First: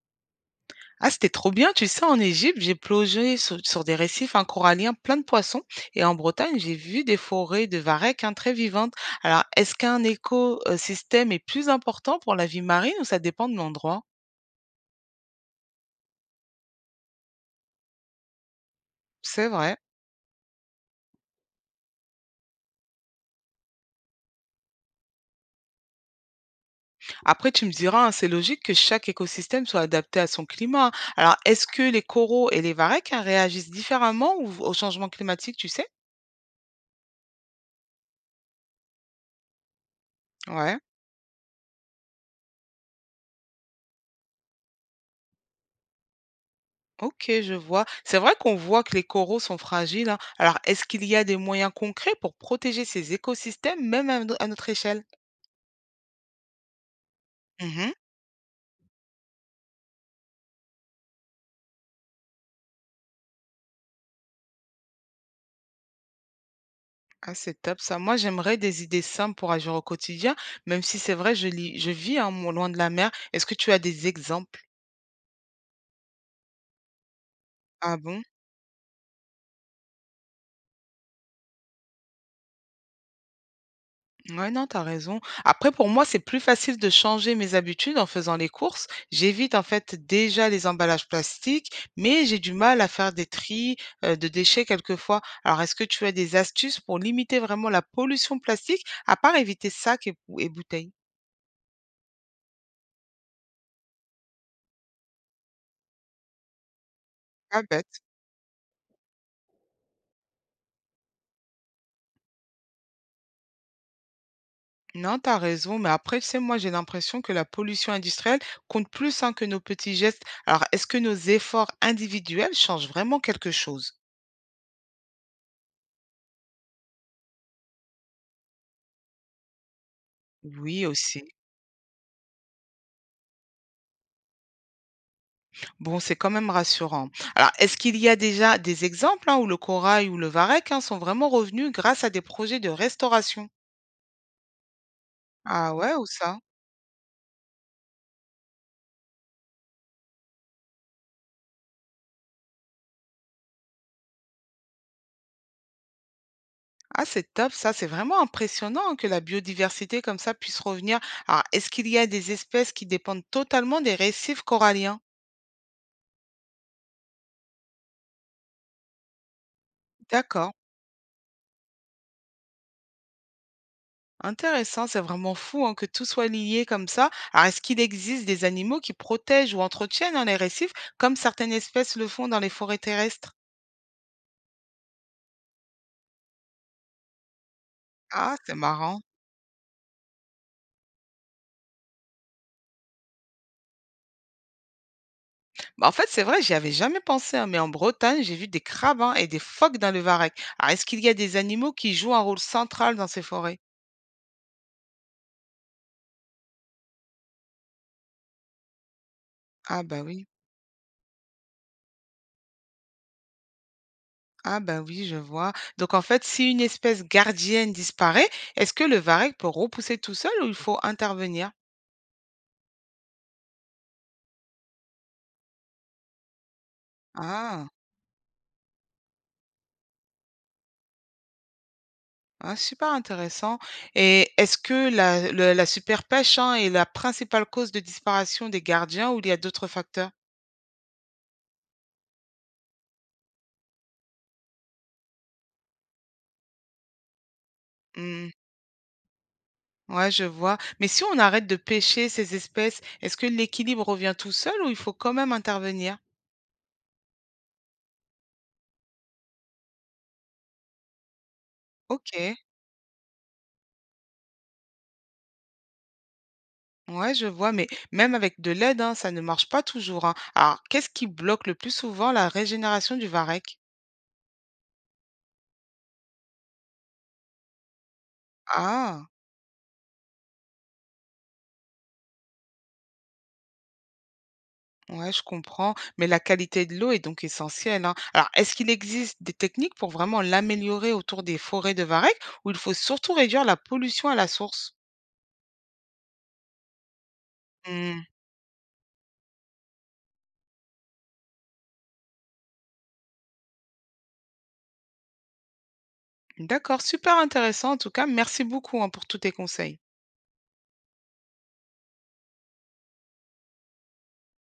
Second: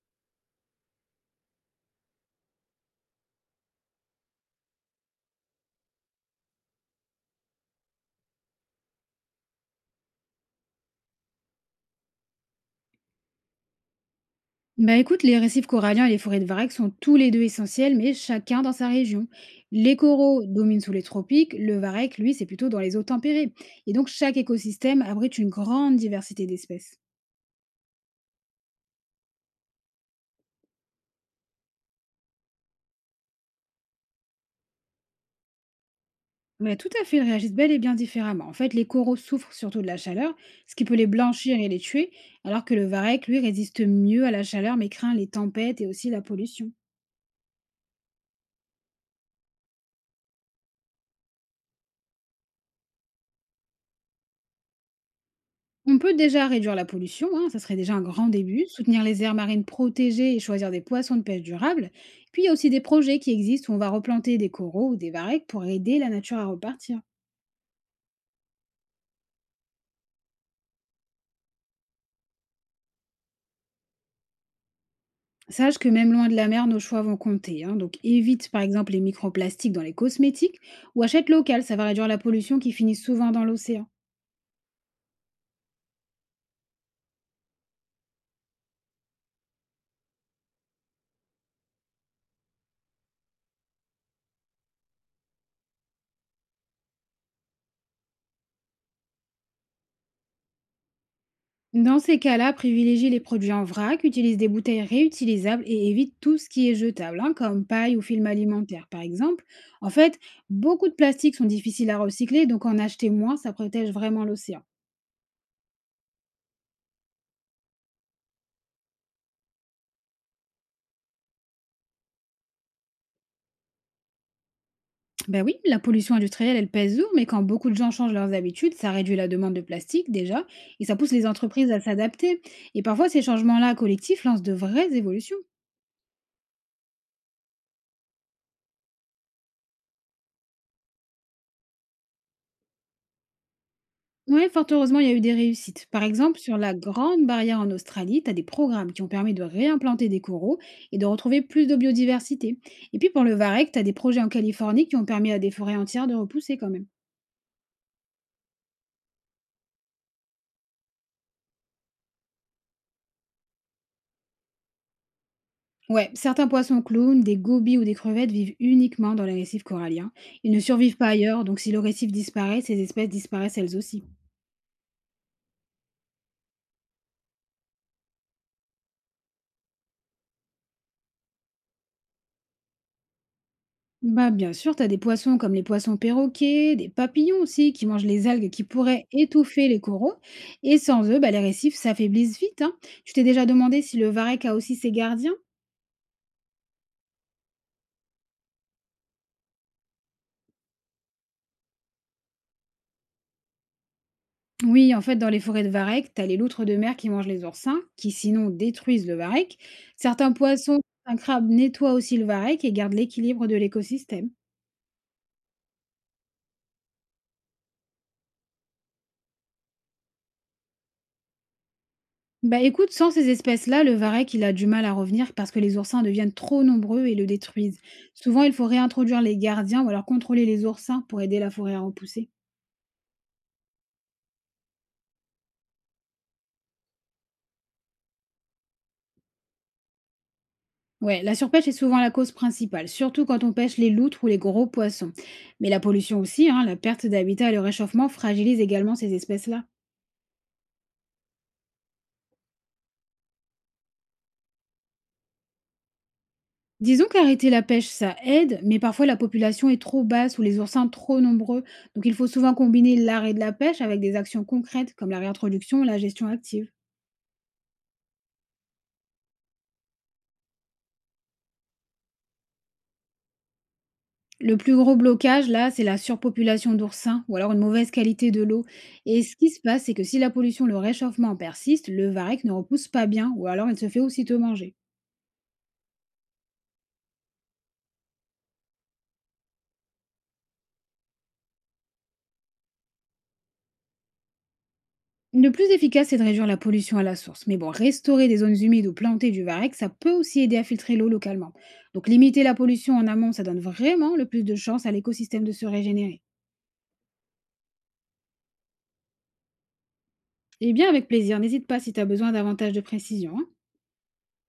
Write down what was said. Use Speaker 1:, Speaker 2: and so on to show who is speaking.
Speaker 1: Ah, c'était trop bien, tu sais, en Égypte, j'ai plongé sur des récifs, hein, coralliens, pleins de poissons, et en Bretagne, j'ai vu des forêts de varech, hein, très vivantes. Alors, est-ce qu'un écosystème est plus important pour la vie marine ou ça dépend de l'endroit?
Speaker 2: Bah écoute, les récifs coralliens et les forêts de varech sont tous les deux essentiels, mais chacun dans sa région.
Speaker 1: C'est vrai.
Speaker 2: Les coraux dominent sous les tropiques, le varech, lui, c'est plutôt dans les eaux tempérées. Et donc chaque écosystème abrite une grande diversité d'espèces.
Speaker 1: Après, tu me diras, hein, c'est logique que chaque écosystème soit adapté à son climat, hein. Alors, est-ce que les coraux et les varechs, hein, réagissent différemment au changement climatique, tu sais?
Speaker 2: Mais tout à fait, ils réagissent bel et bien différemment. En fait, les coraux souffrent surtout de la chaleur, ce
Speaker 1: Ouais.
Speaker 2: qui peut les blanchir et les tuer, alors que le varech, lui, résiste mieux à la chaleur, mais craint les tempêtes et aussi la pollution.
Speaker 1: Ok, je vois. C'est vrai qu'on voit que les coraux sont fragiles, hein. Alors, est-ce qu'il y a des moyens concrets pour protéger ces écosystèmes, même à, no- à notre échelle?
Speaker 2: On peut déjà réduire la pollution, hein, ça serait
Speaker 1: Mhm.
Speaker 2: déjà un grand début, soutenir les aires marines protégées et choisir des poissons de pêche durables. Puis il y a aussi des projets qui existent où on va replanter des coraux ou des varechs pour aider la nature à repartir.
Speaker 1: Ah, c'est top ça. Moi, j'aimerais des idées simples pour agir au quotidien, même si c'est vrai, je lis, je vis, hein, loin de la mer. Est-ce que tu as des exemples?
Speaker 2: Sache que même loin de la mer, nos choix vont compter, hein,
Speaker 1: Ah
Speaker 2: donc
Speaker 1: bon?
Speaker 2: évite par exemple les microplastiques dans les cosmétiques ou achète local, ça va réduire la pollution qui finit souvent dans l'océan.
Speaker 1: Ouais, non, t'as raison. Après, pour moi, c'est plus facile de changer mes habitudes en faisant les courses. J'évite en fait déjà les emballages plastiques, mais j'ai du mal à faire des tris de déchets quelquefois. Alors, est-ce que tu as des astuces pour limiter vraiment la pollution plastique, à part éviter sacs et bouteilles?
Speaker 2: Dans ces cas-là, privilégie les produits en vrac, utilise des bouteilles réutilisables et évite tout ce qui est jetable, hein,
Speaker 1: Pas
Speaker 2: comme paille
Speaker 1: bête.
Speaker 2: ou film alimentaire par exemple. En fait, beaucoup de plastiques sont difficiles à recycler, donc en acheter moins, ça protège vraiment l'océan.
Speaker 1: Non, t'as raison, mais après, tu sais, moi, j'ai l'impression que la pollution industrielle compte plus, hein, que nos petits gestes. Alors, est-ce que nos efforts individuels changent vraiment quelque chose?
Speaker 2: Ben oui, la pollution industrielle, elle pèse lourd, mais quand beaucoup de gens changent leurs habitudes, ça réduit la demande de plastique déjà,
Speaker 1: Oui,
Speaker 2: et ça pousse
Speaker 1: aussi.
Speaker 2: les entreprises à s'adapter. Et parfois, ces changements-là collectifs lancent de vraies évolutions.
Speaker 1: Bon, c'est quand même rassurant. Alors, est-ce qu'il y a déjà des exemples, hein, où le corail ou le varech, hein, sont vraiment revenus grâce à des projets de restauration?
Speaker 2: Ouais, fort heureusement, il y a eu des
Speaker 1: Ah
Speaker 2: réussites.
Speaker 1: ouais,
Speaker 2: Par
Speaker 1: ou ça?
Speaker 2: exemple, sur la Grande Barrière en Australie, tu as des programmes qui ont permis de réimplanter des coraux et de retrouver plus de biodiversité. Et puis pour le varech, tu as des projets en Californie qui ont permis à des forêts entières de repousser quand même.
Speaker 1: Ah, c'est top, ça, c'est vraiment impressionnant que la biodiversité comme ça puisse revenir. Alors, est-ce qu'il y a des espèces qui dépendent totalement des récifs coralliens?
Speaker 2: Ouais, certains poissons clowns, des gobies ou des crevettes vivent uniquement dans les récifs coralliens. Ils
Speaker 1: D'accord,
Speaker 2: ne survivent pas ailleurs, donc si le récif disparaît, ces espèces disparaissent elles aussi.
Speaker 1: intéressant, c'est vraiment fou, hein, que tout soit lié comme ça. Alors, est-ce qu'il existe des animaux qui protègent ou entretiennent, hein, les récifs comme certaines espèces le font dans les forêts terrestres?
Speaker 2: Bah, bien sûr, tu as des poissons comme les poissons perroquets, des papillons aussi, qui mangent les
Speaker 1: Ah,
Speaker 2: algues
Speaker 1: c'est
Speaker 2: qui
Speaker 1: marrant.
Speaker 2: pourraient étouffer les coraux. Et sans eux, bah, les récifs s'affaiblissent vite, hein. Tu t'es déjà demandé si le varech a aussi ses gardiens?
Speaker 1: Bah, en fait, c'est vrai, j'y avais jamais pensé, hein, mais en Bretagne, j'ai vu des crabes, hein, et des phoques dans le Varec. Alors, est-ce qu'il y a des animaux qui jouent un rôle central dans ces forêts?
Speaker 2: Oui, en fait, dans les forêts de varech, tu as les loutres de mer qui mangent les oursins, qui sinon détruisent le varech.
Speaker 1: Ah bah oui,
Speaker 2: Certains poissons, un crabe nettoient aussi le varech et gardent l'équilibre de l'écosystème.
Speaker 1: ah bah oui, je vois. Donc en fait, si une espèce gardienne disparaît, est-ce que le varec peut repousser tout seul ou il faut intervenir?
Speaker 2: Bah écoute, sans ces espèces-là, le varech, il a du mal à revenir parce que les oursins deviennent trop nombreux et le
Speaker 1: Ah,
Speaker 2: détruisent. Souvent, il faut réintroduire les gardiens ou alors contrôler les oursins pour aider la forêt à repousser.
Speaker 1: ah, super intéressant. Et est-ce que la superpêche, hein, est la principale cause de disparition des gardiens ou il y a d'autres facteurs?
Speaker 2: Ouais, la surpêche est souvent la cause principale, surtout quand on pêche les loutres ou les gros poissons. Mais la pollution aussi, hein, la perte d'habitat et le réchauffement
Speaker 1: Hmm.
Speaker 2: fragilisent également ces espèces-là.
Speaker 1: Ouais, je vois. Mais si on arrête de pêcher ces espèces, est-ce que l'équilibre revient tout seul ou il faut quand même intervenir?
Speaker 2: Disons qu'arrêter la pêche, ça aide, mais parfois la population est trop basse ou les oursins trop nombreux, donc
Speaker 1: Ok,
Speaker 2: il faut souvent combiner l'arrêt de la pêche avec des actions concrètes comme la réintroduction ou la gestion active.
Speaker 1: ouais, je vois. Mais même avec de l'aide, hein, ça ne marche pas toujours, hein. Alors, qu'est-ce qui bloque le plus souvent la régénération du varech?
Speaker 2: Le plus gros blocage, là, c'est la surpopulation d'oursins ou alors une mauvaise qualité de l'eau.
Speaker 1: Ah,
Speaker 2: Et ce qui se passe, c'est que si la pollution, le réchauffement persiste, le varech ne repousse pas bien ou alors il se fait aussitôt manger.
Speaker 1: ouais, je comprends. Mais la qualité de l'eau est donc essentielle, hein. Alors, est-ce qu'il existe des techniques pour vraiment l'améliorer autour des forêts de varech ou il faut surtout réduire la pollution à la source?
Speaker 2: Le plus efficace, c'est de réduire la pollution à la source. Mais bon,
Speaker 1: Hmm.
Speaker 2: restaurer des zones humides ou planter du varech, ça peut aussi aider à filtrer l'eau localement. Donc limiter la pollution en amont, ça donne vraiment le plus de chances à l'écosystème de se régénérer.
Speaker 1: D'accord, super intéressant en tout cas. Merci beaucoup, hein, pour tous tes conseils.
Speaker 2: Eh bien avec plaisir, n'hésite pas si tu as besoin davantage de précision.